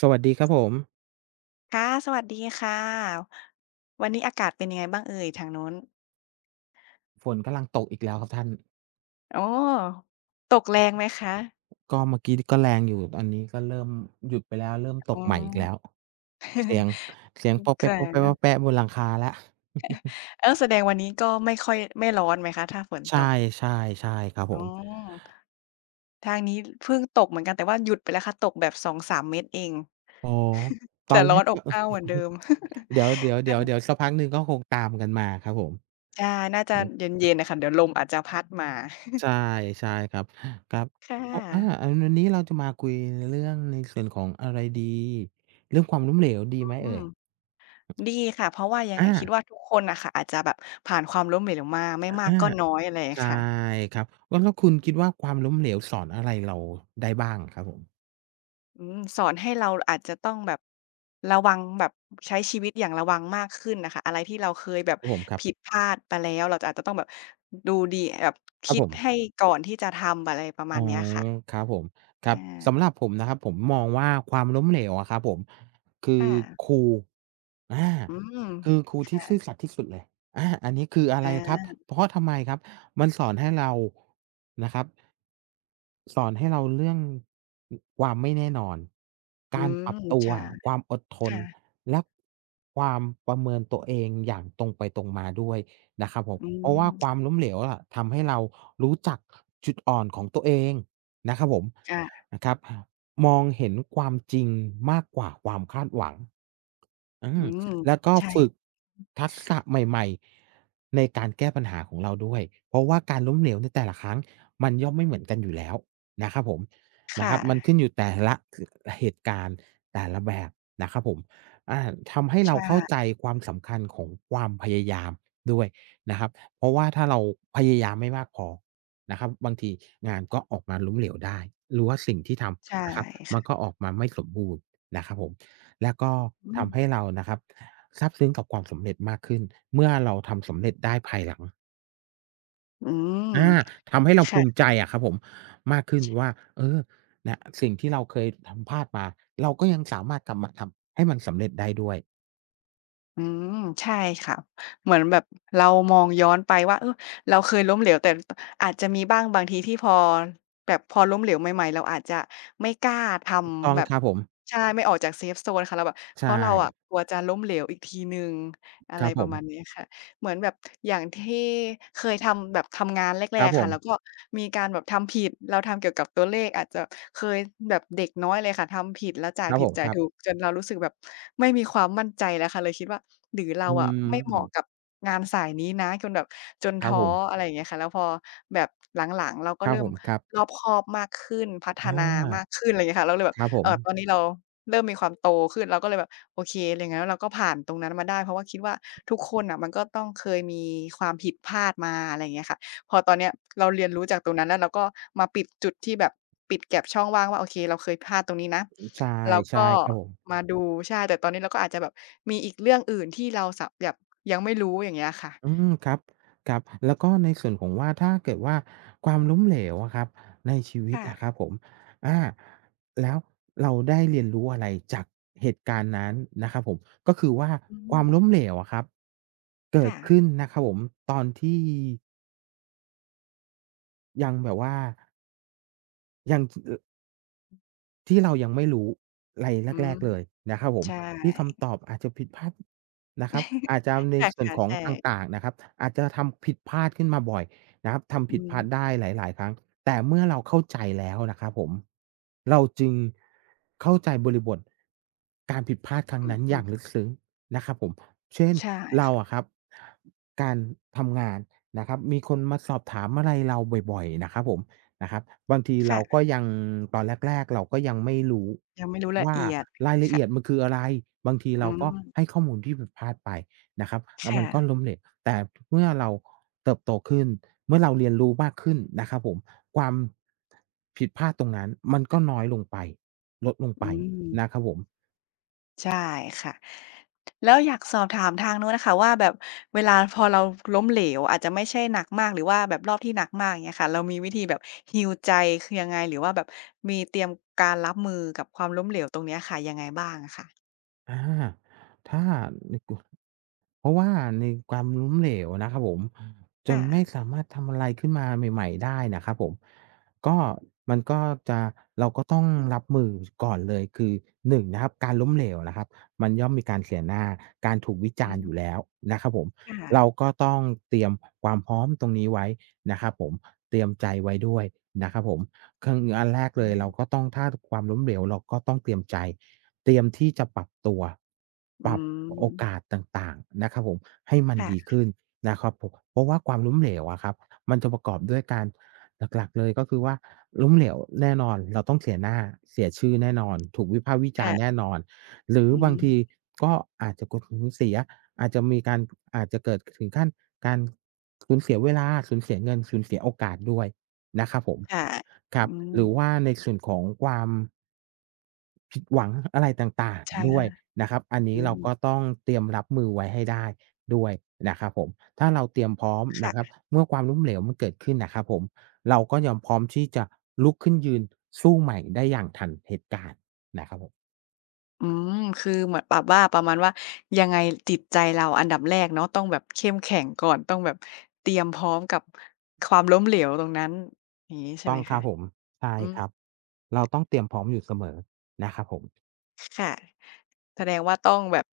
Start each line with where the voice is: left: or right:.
right: สวัสดีครับผม
left: ค่ะสวัสดีค่ะวันนี้อากาศเป็นยังไงบ้างเอ่ยทางนู้น
right: ฝนกำลังตกอีกแล้วครับท่าน
left: โอ้ตกแรงไหมคะ
right: ก็เมื่อกี้ก็แรงอยู่ตอนนี้ก็เริ่มหยุดไปแล้วเริ่มตก
left: อ๋อ
right: ใหม่อีกแล้วเสียงเสียงป๊ อกแป๊ก
left: ค่ะ
right: ป๊อกแป๊กป๊อก แป๊กบนหลังคาแล้ว
left: เออแสดงวันนี้ก็ไม่ร้อนไหมคะถ้าฝนต
right: ใช่
left: ก
right: ใช่ใช่ครับผ
left: อ๋
right: ม
left: อทางนี้เพิ่งตกเหมือนกันแต่ว่าหยุดไปแล้วค่ะตกแบบ2-3เม็ดเอง
right: อ๋อต
left: แต่
right: อนแร
left: ร้อ
right: ก
left: นอบ
right: ก็
left: อ้าวเหมือนเดิ ม
right: เดี๋ยวเดี๋ยว เดี๋ยวเดี๋ยวสักพักหนึ่งก็คงตามกันมาครับผม
left: ใช่น่าจะ
right: อือ
left: เย็นๆน่ะค่ะเดี๋ยวลมอาจจะพัดมา
right: ใช่ใช่ครับครับ
left: ค่
right: ก็อาอั
left: ะ
right: นวันนี้เราจะมาคุยเรื่องในส่วนของอะไรดีเรื่องความล้มเหลวดีไหม
left: อื
right: เอ่
left: ม
right: ย
left: ดีค่ะเพราะว่ายังไง
right: อา
left: คิดว่าทุกคนน่ะค่ะอาจจะแบบผ่านความล้มเหลวมาไม่
right: อา
left: มากก็น้อยอะไร
right: ใช่
left: ค่ะ
right: ครับแล้วคุณคิดว่าความล้มเหลวสอนอะไรเราได้บ้างครับผม
left: อืมสอนให้เราอาจจะต้องแบบระวังแบบใช้ชีวิตอย่างระวังมากขึ้นน่ะค่ะอะไรที่เราเคยแบบ
right: ครับผมครับ
left: ผิดพลาดไปแล้วเราอาจจะต้องแบบดูดีแบบ
right: ครับ
left: คิด
right: ผ
left: ให้
right: ม
left: ก่อนที่จะทำอะไรประมา
right: อ๋อ
left: ณเนี้ยค่ะ
right: ครับผมค
left: อ
right: รับ สำห
left: า
right: รับผมนะครับผมมองว่าความล้มเหลวอะครับผมคือ
left: ค่ะ
right: ครู อา
left: อืม
right: คือครูที่ซื่อ
left: ค่ะ
right: สัตย์ที่สุดเลยอาอันนี้คืออะไร
left: อ
right: ครับ
left: า
right: เพราะทำไมครับมันสอนให้เรานะครับสอนให้เราเรื่องอความไม่แน่นอน
left: อื
right: การ
left: ม
right: ปรับตัว
left: ใช่
right: ความอดทน
left: ค่ะ
right: และความประเมินตัวเองอย่างตรงไปตรงมาด้วยนะครับผม
left: อื
right: เพ
left: ม
right: ราะว่าความล้มเหลวอะทำให้เรารู้จักจุดอ่อนของตัวเองนะครับผม
left: ค่ะ
right: นะครับมองเห็นความจริงมากกว่าความคาดหวัง อื
left: อื
right: ม
left: ม
right: แล้วก็
left: ใช่
right: ฝึกทักษะใหม่ๆในการแก้ปัญหาของเราด้วยเพราะว่าการล้มเหลวในแต่ละครั้งมันย่อมไม่เหมือนกันอยู่แล้วนะครับผมนะค
left: ค่ะ
right: รับมันขึ้นอยู่แต่ละคือเหตุการณ์แต่ละแบบนะครับผมอาทำให้
left: ใ
right: เราเข้าใจ
left: ช่
right: ความสำคัญของความพยายามด้วยนะครับเพราะว่าถ้าเราพยายามไม่มากพอนะครับบางทีงานก็ออกมาล้มเหลวได้หรือว่าสิ่งที่ท
left: ใช่
right: ำนะครับมันก็
left: ค่ะ
right: ออกมาไม่สมบูรณ์นะครับผม แล้วก็
left: อืม
right: ทำให้เรานะครับซาบซึ้งกับความสำเร็จมากขึ้นเมื่อเราทำสำเร็จได้ภายหลัง
left: อืม
right: อาทำให้เราภูมิ
left: ค่ะ
right: ใจอะครับผมมากขึ้นว่าเออนะสิ่งที่เราเคยทำพลาดมาเราก็ยังสามารถกลับมาทำให้มันสำเร็จได้ด้วย
left: อืมใช่ค่ะเหมือนแบบเรามองย้อนไปว่าเออเราเคยล้มเหลวแต่ตอาจจะมีบ้างบางทีที่พอแบบพอล้มเหลวใหม่ๆเราอาจจะไม่กล้าท
right: ถูกต้
left: ำ
right: อง
left: แบบ
right: ครับผม
left: ใช่ไม่ออกจากเซฟโซนค่ะเราแบบเพ
right: ใช
left: ราะเราอะ
right: ่
left: กลัวจะล้มเหลวอีกทีหนึ่งอะ
right: ค
left: ไร
right: รับ
left: ป
right: ผ
left: ระ
right: ม
left: มาณนี้ค่ะ เหมือนแบบอย่างที่เคยทำแบบทำงานแร
right: ครับ
left: กๆ
right: ผ
left: ค่ะ
right: ม
left: แล้วก็มีการแบบทำผิดเราทำเกี่ยวกับตัวเลขอาจจะเคยแบบเด็กน้อยเลยค่ะทำผิดแล้วจ่าย
right: ครับ
left: ผิ
right: ผ
left: ด
right: ม
left: จ่า
right: ค
left: ย
right: รับ
left: ถูกจนเรารู้สึกแบบไม่มีความมั่นใจแล้วค่ะเลยคิดว่าหรือเรา
right: อื
left: อะไม่เหมาะ
right: ม
left: กับงานสายนี้นะจนแบบจน
right: ครับ
left: ท้อ
right: ผม
left: อะไรอย่างเงี้ยค่ะแล้วพอแบบหลังๆเราก็
right: ครับ
left: เริ่
right: ผ
left: ม
right: มครับ
left: รอบคอบมากขึ้นพัฒ
right: อ
left: นามา
right: า
left: กขึ้นอะไรอย่างเงี้ยค่ะเราเลยแบบ
right: ครับผม
left: ตอนนี้เราเริ่มมีความโตขึ้นเราก็เลยแบบโอเคอย่างงั้นเราก็ผ่านตรงนั้นมาได้เพราะว่าคิดว่าทุกคนน่ะมันก็ต้องเคยมีความผิดพลาดมาอะไรอย่างเงี้ยค่ะพอตอนเนี้ยเราเรียนรู้จากตรงนั้นแล้วเราก็มาปิดจุดที่แบบปิด gap ช่องว่างว่าโอเคเราเคยพลาดตรงนี้นะ
right: ใช่
left: แล้ว
right: ใช่
left: ก็
right: ครับผม
left: มาดูใช่แต่ตอนนี้เราก็อาจจะแบบมีอีกเรื่องอื่นที่เราสะแบบยังไม่รู้อย่างเงี้ยค่ะ
right: อืมครับครับแล้วก็ในส่วนของว่าถ้าเกิดว่าความล้มเหลวอะครับในชีวิตอะค
left: ค่ะ
right: รับผมอาแล้วเราได้เรียนรู้อะไรจากเหตุการณ์นั้นนะครับผมก็คือว่า
left: อื
right: ควา
left: ม
right: มล้มเหลวอะครับเกิด
left: ค่ะ
right: ขึ้นนะครับผมตอนที่ยังแบบว่ายังออ ที่เรายังไม่รู้ไร
left: อื
right: แร
left: ม
right: กๆเลยนะครับผม
left: ใช่
right: ที่คำตอบอาจจะผิดพลาดนะครับอาจ จะใน
left: ใช่
right: ส่วน
left: ค่ะ
right: ขอ
left: ใ
right: งต
left: ช่
right: ่างๆนะครับอาจจะทำผิดพลาดขึ้นมาบ่อยนะครับทำ
left: อื
right: ผิด
left: ม
right: พลาดได้หลายๆครั้งแต่เมื่อเราเข้าใจแล้วนะครับผมเราจึงเข้าใจบริบทการผิดพลาดครั้
left: อ
right: งนั้น
left: ื
right: อ
left: อ
right: ย่างลึกซึ้งนะครับผมเช่น
left: ๆใช่
right: เราอะครับการทำงานนะครับมีคนมาสอบถามอะไรเราบ่อยๆนะครับผม นะครับบางทีเรา
left: ค่ะ
right: ก็ยังตอนแรกๆเราก็ยังไม่รู้
left: ยังไม่รู้ละ
right: ว่า
left: เอียด
right: รายละ
left: ค่ะ
right: เอียดมันคืออะไรบางที
left: อื
right: เรา
left: ม
right: ก็ให้ข้อมูลที่ผิดพลาดไปนะครับแล้วมั
left: ค่ะ
right: นก็ล้มเหลวแต่เมื่อเราเติบโตขึ้นเมื่อเราเรียนรู้มากขึ้นนะครับผมความผิดพลาดตรงนั้นมันก็น้อยลงไปลดลง
left: อื
right: ไป
left: ม
right: นะครับผม
left: ใช่ค่ะแล้วอยากสอบถามทางนู้นน่ะค่ะว่าแบบเวลาพอเราล้มเหลวอาจจะไม่ใช่หนักมากหรือว่าแบบรอบที่หนักมากอย่างเงี้ยค่ะเรามีวิธีแบบ heal ใจคือยังไงหรือว่าแบบมีเตรียมการรับมือกับความล้มเหลวตรงเนี้ยค่ะยังไงบ้างอะค่ะ
right: อาถ้าในกลุ่มเพราะว่าในความล้มเหลวนะครับผมจ
left: ค่ะ
right: นไม่สามารถทำอะไรขึ้นมาใหม่ๆได้น่ะครับผมก็มันก็จะเราก็ต้องรับมือก่อนเลยคือหนึ่งนะครับการล้มเหลวนะครับมันย่อมมีการเสียหน้าการถูกวิ
left: อื
right: จารณ์อยู่
left: ม
right: แล้วนะครับผม
left: ค
right: เรา
left: ่ะ
right: ก็ต้องเตรียมความพร้อมตรงนี้ไว้นะครับผมเตรียมใจไว้ด้วยนะครับผมคืออันแรก
left: อื
right: เลย
left: ม
right: เราก็ต้องถ้าความล้มเหลวเราก็ต้องเตรียมใจ เตรียมที่จะปรับตัว
left: อื
right: ปรับโอกา
left: ม
right: สต่างๆนะครับผมให้มันดี
left: ค่ะ
right: ขึ้นนะครับผมเพราะว่าความล้มเหลวอะครับมันจะประกอบด้วยการหลักๆเลยก็คือว่าล้มเหลวแน่นอนเราต้องเสียหน้าเสียชื่อแน่นอนถูกวิพากษ์วิจารณ์แน่
left: ค่ะ
right: นอนหรือ
left: อื
right: บางที
left: ม
right: ก็อาจจะกสูเสียอาจจะมีการอาจจะเกิดถึงขั้นการสูญเสียเวลาสูญเสียเงินสูญเสียโอกาสด้วย นะครับผม
left: ค่ะ
right: ครั
left: อื
right: บห
left: ม
right: รือว่าในส่วนของความผิดหวังอะไรต่าง
left: ใช่
right: ๆด้วยนะครับอัน
left: อื
right: นี้เรา
left: ม
right: ก็ต้องเตรียมรับมือไว้ให้ได้ด้วยนะครับผมถ้าเราเตรียมพร้อมนะครับ
left: ค่ะ
right: เมื่อความล้มเหลวมันเกิดขึ้นนะครับผมเราก็ยอมพร้อมที่จะลุกขึ้นยืนสู้ใหม่ได้อย่างทันเหตุการณ์นะครับผม
left: อืมคือเหมือนแบบว่าประมาณว่ายังไงจิตใจเราอันดับแรกเนาะต้องแบบเข้มแข็งก่อนต้องแบบเตรียมพร้อมกับความล้มเหลวตรงนั้นอย่างงี้ใช่
right: ต้
left: ไห
right: อ
left: ม
right: งครั
left: คะ
right: บผมใช่
left: อื
right: ครับ
left: ม
right: เราต้องเตรียมพร้อมอยู่เสมอนะครับผม
left: ค่ะแสดงว่าต้องแบบ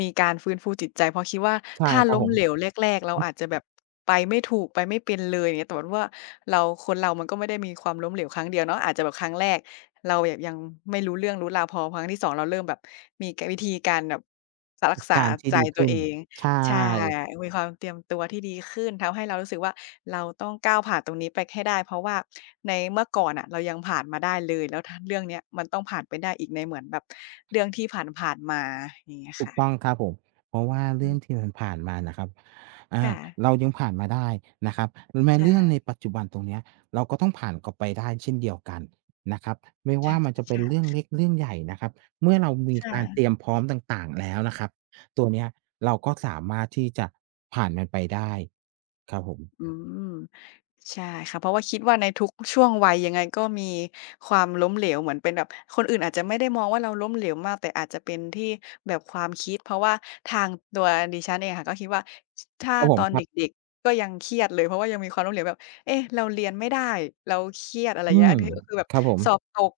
left: มีการฟื้นฟูจิตใจเพราะคิดว่า
right: ใช่
left: ถ้า
right: ครับ
left: ล้ม
right: ผม
left: เหลวแรกๆเราอาจจะแบบไปไม่ถูกไปไม่เป็นเลยอย่างเงี้ยแต่ว่าเราคนเรามันก็ไม่ได้มีความล้มเหลวครั้งเดียวเนาะอาจจะแบบครั้งแรกเราแบบยังไม่รู้เรื่องรู้ราวพอครั้งที่2เราเริ่มแบบมีกวิธีการแบบสรักษา
right: การที่
left: ใจ
right: ดี
left: ตัว
right: ขึ้น
left: เอง
right: ใช่
left: ใช่มีความเตรียมตัวที่ดีขึ้นทำให้เรารู้สึกว่าเราต้องก้าวผ่านตรงนี้ไปให้ได้เพราะว่าในเมื่อก่อนน่ะเรายังผ่านมาได้เลยแล้วทเรื่องเนี้ยมันต้องผ่านไปได้อีกในเหมือนแบบเรื่องที่ผ่านๆมาอย่างเงี้ย
right: ถูกต้อง
left: ค่ะ
right: ครับผมเพราะว่า
left: อื
right: เรื่อ
left: ม
right: งที่มันผ่านมานะครับอ่า
left: ค่ะ
right: เรายังผ่านมาได้นะครับแม้
left: ใช่
right: เรื่องในปัจจุบันตรงเนี้ยเราก็ต้องผ่านกลับไปได้เช่นเดียวกันนะครับไม่
left: ใช่
right: ว่ามันจะเป็นเรื่อง
left: ค่ะ
right: เล็กเรื่องใหญ่นะครับเมื่อเรามีการเตรี
left: ค่ะ
right: ยมพร้อมต่างๆแล้วนะครับตัวเนี้ยเราก็สามารถที่จะผ่านมันไปได้ครับผม
left: อืมใช่ค่ะเพราะว่าคิดว่าในทุกช่วงวัยยังไงก็มีความล้มเหลวเหมือนเป็นแบบคนอื่นอาจจะไม่ได้มองว่าเราล้มเหลวมากแต่อาจจะเป็นที่แบบความคิดเพราะว่าทางตัวดิฉันเองค่ะก็คิดว่าถ้า
right: ครับผ
left: ต
right: ม
left: อน
right: ค
left: เด
right: รับ
left: ็กๆก็ยังเครียดเลยเพราะว่ายังมีความล้มเหลวแบบเอ๊ะเราเรียนไม่ได้เราเครียดอะไรอย่าง
right: อื
left: เงี้ย
right: ม
left: อันนี้ก็คือแบบ
right: ครับผม
left: สอบตก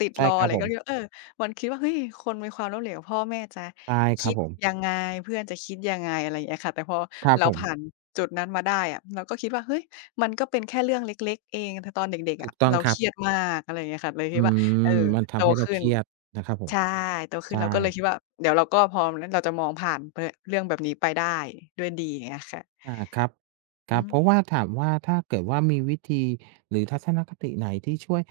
left: ติด
right: ใช่
left: รอ
right: ครั
left: อะ
right: บ
left: ไร
right: ผ
left: ก็
right: ม
left: คิดว่าเออ มันคิดว่าเฮ้ยคนมีความล้มเหลวพ่อแม่จะ
right: ใช่ค
left: คิ
right: รับ
left: ด
right: ผม
left: ยังไงเพื่อนจะคิดยังไงอะไรอย่างเงี้ยค่ะแต่พอ
right: ครับ
left: เรา
right: ผ
left: ผ่าน
right: ม
left: จุดนั้นมาได้อะเราก็คิดว่าเฮ้ยมันก็เป็นแค่เรื่องเล็กๆเองแต่ตอนเด็กๆ
right: ถู
left: อะ
right: กต้อง
left: เรา
right: ค
left: เค
right: รับ
left: รียดมากอะไรอย่างเงี้ยค่ะเลย
right: อื
left: คิดว่าเออ
right: มมัน
left: โต
right: ทำให้เรา
left: ขึ้
right: เค
left: น
right: รียดนะครับผม
left: ใช่โตขึ้น
right: ใช่
left: เราก็เลยคิดว่าเดี๋ยวเราก็พร้อมแล้วเราจะมองผ่านไปอะเรื่องแบบนี้ไปได้ด้วยดีอย่างเงี้ยค่ะ
right: อาครับครั
left: อื
right: บ
left: ม
right: เพราะว่าถามว่าถ้าเกิดว่ามีวิธีหรือทัศนคติไหนที่ช่วย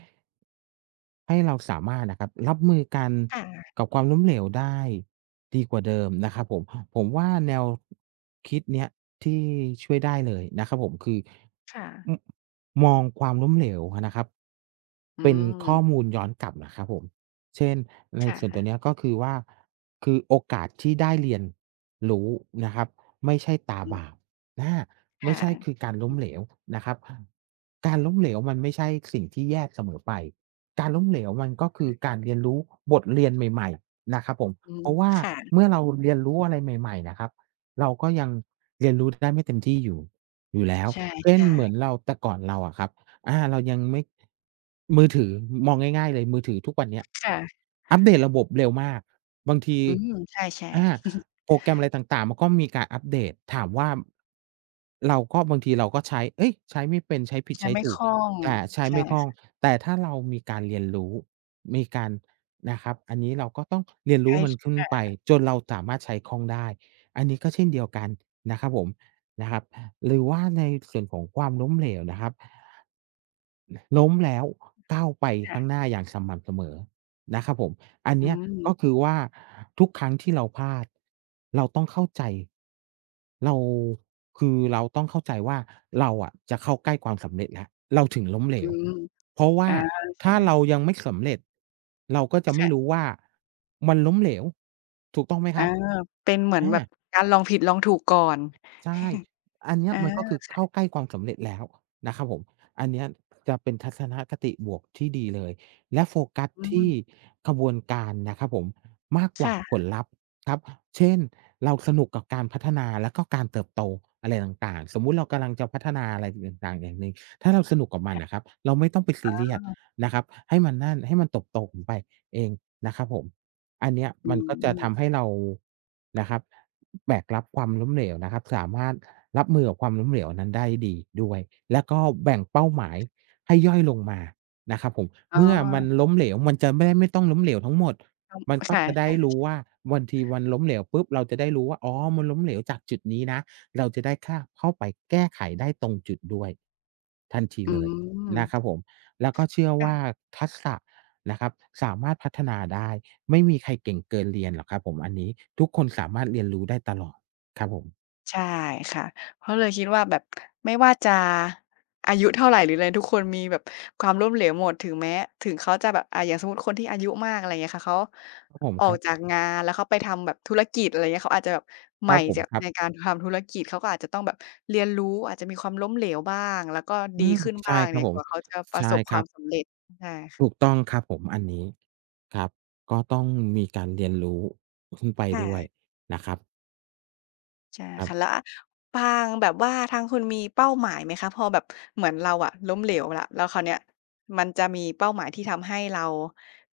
right: ให้เราสามารถนะครับรับมือกัน
left: ค่ะ
right: กับความล้มเหลวได้ดีกว่าเดิมนะครับผมผมว่าแนวคิดเนี้ยที่ช่วยได้เลยนะครับผมคือ
left: ค่ะ
right: มมองความล้มเหลวอะนะครับ
left: อื
right: เป็นข้อมู
left: ม
right: ลย้อนกลับนะครับผมเช่นใน
left: ค่
right: ส่วนตัวเนี้ย
left: ะ
right: ก็คือว่าคือโอกาสที่ได้เรียนรู้นะครับไม่ใช่ตา
left: อืม
right: บาป อาไม่
left: ค่ะ
right: ใช่คือการ
left: อื
right: ล้ม
left: อ
right: เหลวนะครับการล้มเหลวมันไม่ใช่สิ่งที่แย่เสมอไปการล้มเหลวมันก็คือการเรียนรู้บทเรียนใหม่ๆนะครับผม
left: อื
right: เพ
left: ม
right: ราะว่า
left: ค่ะ
right: เมื่อเราเรียนรู้อะไรใหม่ๆนะครับเราก็ยังเรียนรู้ได้ไม่เต็มที่อยู่อยู่แล้ว
left: ใช
right: เช่น
left: ่
right: เหมือน
left: ๆ
right: เราแต่ก่อนเราอะครับ เรายังไม่มือถือมองง่ายๆเลยมือถือทุกวันเนี้ย
left: ค่ะ
right: อัปเดตระบบเร็วมากบางที
left: อืมใช่
right: อา
left: ๆ
right: โปรแกรมอะไรต่างๆมันก็มีการอัปเดตถามว่าเราก็บางทีเราก็ใช้เฮ้ยใช้ไม่เป็นใช้ผิด
left: ใช้
right: ใช้
left: ไม่
right: ถู
left: ค
right: ก
left: ล่อง
right: แต่ใช้
left: ใช่
right: ไม่คล่องแต่ถ้าเรามีการเรียนรู้มีการนะครับอันนี้เราก็ต้องเรียนรู้
left: ใช้
right: มันขึ้นไป
left: ค่ะ
right: จนเราสามารถใช้คล่องได้อันนี้ก็เช่นเดียวกันนะครับผมนะครับหรือว่าในส่วนของความล้มเหลวนะครับ ล้มแล้วก้าวไป
left: ค่ะ
right: ข้างหน้าอย่างสม่ำเสมอนะครับผมอัน
left: อื
right: เนี้ย
left: ม
right: ก็คือว่าทุกครั้งที่เราพลาดเราต้องเข้าใจเราคือเราต้องเข้าใจว่าเราอะจะเข้าใกล้ความสำเร็จแล้วเราถึงล้มเหล
left: อื
right: ว
left: ม
right: เพราะว่า
left: อาใช่
right: ถ้าเรายังไม่สำเร็จเราก็จะไม่
left: ค่ะ
right: รู้ว่ามันล้มเหลวถูกต้องไหม
left: เอ
right: ค
left: อ
right: รับ
left: เป็นเหมือน
right: อา
left: แบบการลองผิดลองถูกก่อน
right: ใช่อันเนี้ยมันก็คือ
left: อา
right: เข้าใกล้ความสำเร็จแล้วนะครับผม อันเนี้ยจะเป็นทัศนคติบวกที่ดีเลย และโฟกัส
left: อื
right: ที่
left: ม
right: กระบวนการนะครับผมมากกว่าผ
left: ค่ะ
right: ลลัพธ์ครับเช่นเราสนุกกับการพัฒนาแล้วก็การเติบโตอะไรต่างๆสมมุติเรากำลังจะพัฒนาอะไรต่างๆอย่างหนึ่งถ้าเราสนุกกับมัน
left: ค่ะ
right: อะครับเราไม่ต้องไปซีเรียสนะครับ ให้มันนั่นให้มันตบโตบๆไปเองนะครับผม อันเนี้ย
left: อื
right: มันก็จะทำให้
left: ม
right: เรานะครับแบกรับความล้มเหลวนะครับสามารถรับมือกับความล้มเหลวนั้นได้ดีด้วยแล้วก็แบ่งเป้าหมายให้ย่อยลงมานะครับผม
left: อ๋อ
right: เมื่อมันล้มเหลวมันจะไม่ได้ไม่ต้องล้มเหลวทั้งหมด
left: ต้อง
right: มันก็
left: ค่ะ
right: จะได้รู้ว่าบางทีวันล้มเหลวปุ๊บเราจะได้รู้ว่าอ๋อมันล้มเหลวจากจุดนี้นะเราจะได้ค่าเข้าไปแก้ไขได้ตรงจุดด้วยทันที
left: ๆอื
right: เลย
left: ม
right: นะครับผมแล้วก็เชื่อว่า
left: ค่ะ
right: ทักษะ นะครับสามารถพัฒนาได้ไม่มีใครเก่งเกินเรียนหรอกครับผมอันนี้ทุกคนสามารถเรียนรู้ได้ตลอดครับผม
left: ใช่ค่ะเพราะเลยคิดว่าแบบไม่ว่าจะอายุเท่าไรหรืออะไรทุกคนมีแบบความล้มเหลวหมดถึงแม้ถึงเขาจะแบบอย่างสมมุติคนที่อายุมากอะไรเงี้ยค่ะเขา
right: ครับผม
left: ออ
right: ค
left: ก
right: รับ
left: จากงานแล้วเขาไปทำแบบธุรกิจอะไรเงี้ยเขาอาจจะแบบ
right: ค
left: ใหม่
right: รับผม
left: จาก
right: ครั
left: ใน
right: บ
left: การทำธุรกิจเขาก็อาจจะต้องแบบเรียนรู้อาจจะมีความล้มเหลวบ้างแล้วก็
right: อื
left: ดี
right: ม
left: ขึ้น
right: ใช่
left: บ้าง
right: ครับ
left: เนี่ย
right: ผ
left: ก
right: ม
left: ว่าเขาจะประ
right: ใช่
left: สบ
right: ค
left: ควา
right: รั
left: ม
right: บ
left: สำเร็จใช่
right: ถูก
left: ค่ะ
right: ต้องครับผมอันนี้ครับก็ต้องมีการเรียนรู้ขึ้นไปด้วย
left: ค่ะ
right: นะครับ
left: ใช่
right: ครั
left: ค่ะแล้ว
right: บ
left: อะปางแบบว่าทางคุณมีเป้าหมายไหมคะพอแบบเหมือนเราอะล้มเหลวแล้วแล้วคราวเนี้ยมันจะมีเป้าหมายที่ทำให้เรา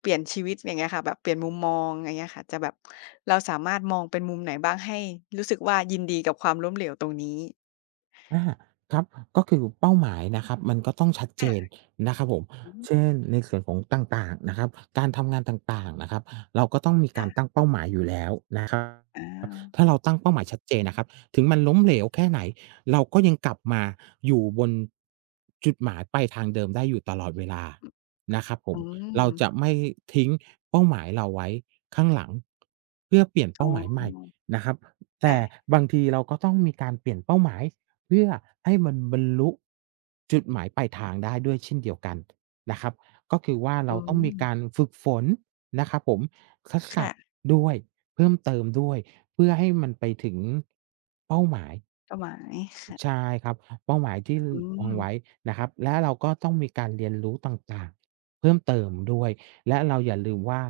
left: เปลี่ยนชีวิตอย่างเงี้ยค่ะแบบเปลี่ยนมุมมองอย่างเงี้ยค่ะจะแบบเราสามารถมองเป็นมุมไหนบ้างให้รู้สึกว่ายินดีกับความล้มเหลวตรงนี้
right: อาครับก็คือเป้าหมายนะครับมันก็ต้องชัดเจน
left: ค่ะ
right: นะครับผม
left: อื
right: เช่
left: ม
right: นในส่วนของต่างๆนะครับการทำงานต่างๆนะครับเราก็ต้องมีการ
left: ค่ะ
right: ตั้งเป้าหมายอยู่แล้วนะครับ
left: อา
right: ถ้าเราตั้งเป้าหมายชัดเจนนะครับถึงมันล้มเหลวแค่ไหนเราก็ยังกลับมาอยู่บนจุดหมายปลายทางเดิมได้อยู่ตลอดเวลานะครับผ
left: อื
right: ม
left: ม
right: เราจะไม่ทิ้งเป้าหมายเราไว้ข้างหลังเพื่อเปลี่ยน
left: อ๋
right: เป้าหมายใหม่
left: อ
right: นะครับแต่
left: ค่ะ
right: บางทีเราก็ต้องมีการเปลี่ยนเป้าหมายเพื่อให้มันบรรลุจุดหมายปลายทางได้ด้วยเช่นเดียวกันนะครับก็คือว่า
left: อื
right: เราต้อง
left: ม
right: มีการฝึกฝนนะครับผมทักษะ
left: ค่ะ
right: ด้วยเพิ่มเติมด้วย เพื่อให้มันไปถึงเป้าหมาย
left: เป้าหมาย
right: ใช่ครับเป้าหมายที่ล
left: อืม
right: วางไว้นะครับและเราก็ต้องมีการเรียนรู้ต่างๆเพิ่มเติมด้วยและเราอย่าลืมว่า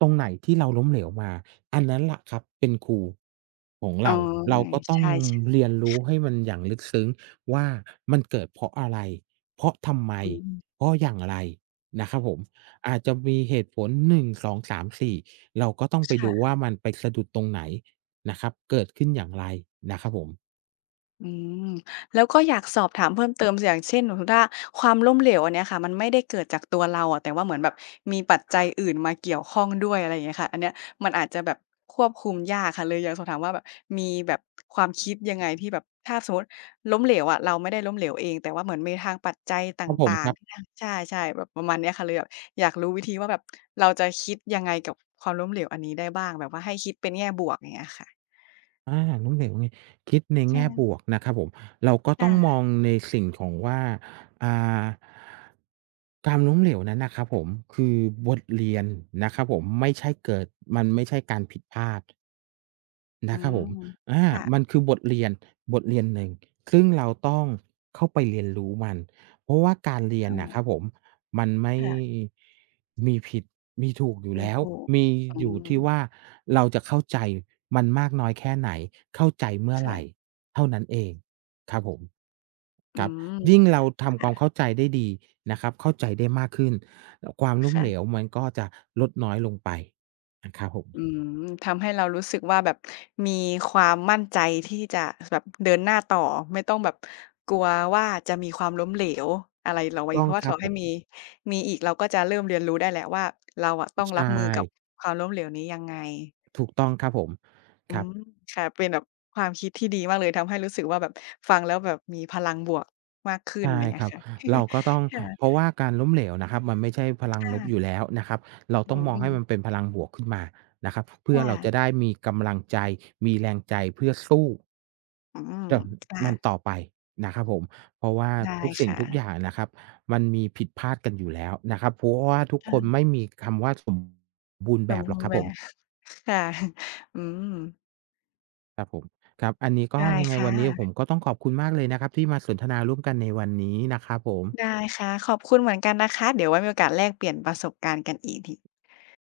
right: ตรงไหนที่เราล้มเหลวมาอันนั้นล่ะครับเป็นครูของ
left: อ๋อ
right: เราเราก็ต้อง
left: ใช่ๆ
right: เรียนรู้ให้มันอย่างลึกซึ้งว่ามันเกิดเพราะอะไรเพราะทำไม
left: อืม
right: เพราะอย่างไรนะครับผมอาจจะมีเหตุผล1 2 3 4 เราก็ต้องไปดู
left: ค่ะ
right: ว่ามันไปสะดุดตรงไหนนะครับ เกิดขึ้นอย่างไรนะครับผม
left: อืมแล้วก็อยากสอบถามเพิ่มเติมอย่างเช่นสมมุติว่าความล้มเหลวอันเนี้ยค่ะมันไม่ได้เกิดจากตัวเราอะแต่ว่าเหมือนแบบมีปัจจัยอื่นมาเกี่ยวข้องด้วยอะไรอย่างเงี้ยค่ะอันเนี้ยมันอาจจะแบบควบคุมยากค่ะเลยอยากสอบถามว่าแบบมีแบบความคิดยังไงที่แบบถ้าสมมุติล้มเหลวอะเราไม่ได้ล้มเหลวเองแต่ว่าเหมือนมีทางปัจจัยต
right: ครับผม
left: ่า
right: ค
left: ง
right: รั
left: ๆที่
right: บ
left: ทางใช่ๆแบบประมาณเนี้ยค่ะเลยแบบอยากรู้วิธีว่าแบบเราจะคิดยังไงกับความล้มเหลวอันนี้ได้บ้างแบบว่าให้คิดเป็นแง่บวกอย่างเงี้ยค่ะ
right: ล้มเหลวไงคิดในแง่บ
left: ใช่
right: วกนะครับผมเราก็ต้องม
left: ค่ะ
right: องในสิ่งของว่าอ่าการล้มเหลวนั้นน่ะครับผมคือบทเรียนนะครับผมไม่ใช่เกิดมันไม่ใช่การผิดพลาด
left: อื
right: นะครับ
left: ม
right: ผมอา
left: ค่ะ
right: มันคือบทเรียนบทเรียนหนึ่งซึ่งเราต้องเข้าไปเรียนรู้มัน เพราะว่าการเรียน
left: อ้
right: น่ะครับ
left: อ
right: ผมมันไม่
left: ค่ะ
right: มีผิด มีถูกอยู่
left: มี
right: แล้ว
left: ถูก
right: มี
left: อื
right: อยู่
left: ม
right: ที่ว่าเราจะเข้าใจมันมากน้อยแค่ไหนเข้าใจเมื่อไหร่
left: ค่ะ
right: เท่านั้นเองครับผม
left: อื
right: ครับ
left: ม
right: ยิ่งเราทำค
left: ค่ะ
right: วามเข้าใจได้ดีนะครับเข้าใจได้มากขึ้น ความล้มเหล
left: ค่ะ
right: วมันก็จะลดน้อยลงไปนะครับผม
left: อืมทำให้เรารู้สึกว่าแบบมีความมั่นใจที่จะแบบเดินหน้าต่อไม่ต้องแบบกลัวว่าจะมีความล้มเหลวอะไรเราไว้
right: ต้อ
left: เพ
right: ง
left: ราะว่า
right: ครั
left: ต่อ
right: บผ
left: ให้มี
right: ม
left: มีอีกเราก็จะเริ่มเรียนรู้ได้แหละว่าเราอะต้องรั
right: ใช่
left: บมือกับความล้มเหลวนี้ยังไง
right: ถูกต้องครับผม
left: อื
right: ครับ
left: มค่ะเป็นแบบความคิดที่ดีมากเลยทำให้รู้สึกว่าแบบฟังแล้วแบบมีพลังบวกมากขึ้น
right: ใช่
left: อย่างเงี้
right: ค
left: ย
right: รับ
left: ค่ะ
right: เราก็ต้อ ง
left: ค่ะ
right: เพราะว่าการล้มเหลวนะครับมันไม่ใช่พลังลบอยู่
left: ค่ะ
right: แล้วนะครับเรา
left: อื
right: ต้องมองให้
left: ม
right: มันเป็นพลังบวกขึ้นมานะครับเพื่อ
left: ค่ะ
right: เราจะได้มีกำลังใจมีแรงใจเพื่อสู้
left: อืม
right: กับ
left: ค่ะ
right: มันต่อไปนะครับผมเพราะว่า
left: ได้
right: ทุกสิ่ง
left: ค่ะ
right: ทุกอย่างนะครับมันมีผิดพลาดกันอยู่แล้วนะครับเพราะว่าทุก
left: ค่
right: คนไม่มีคำว่าสมบูรณ์
left: ส
right: แบ
left: ม
right: บหรอก
left: บูร
right: ค
left: ณ์
right: รับ
left: แบ
right: ผม
left: บค่ะ อืม
right: ครับผมครับอันนี้ก็
left: ได้
right: ยังไง
left: ค
right: วันนี้ผม
left: ่ะ
right: ก็ต้องขอบคุณมากเลยนะครับที่มาสนทนาร่วมกันในวันนี้นะครับผม
left: ได้ค่ะขอบคุณเหมือนกันนะคะ เดี๋ยวไว้มีโอกาสแลกเปลี่ยนประสบการณ์กันอีกที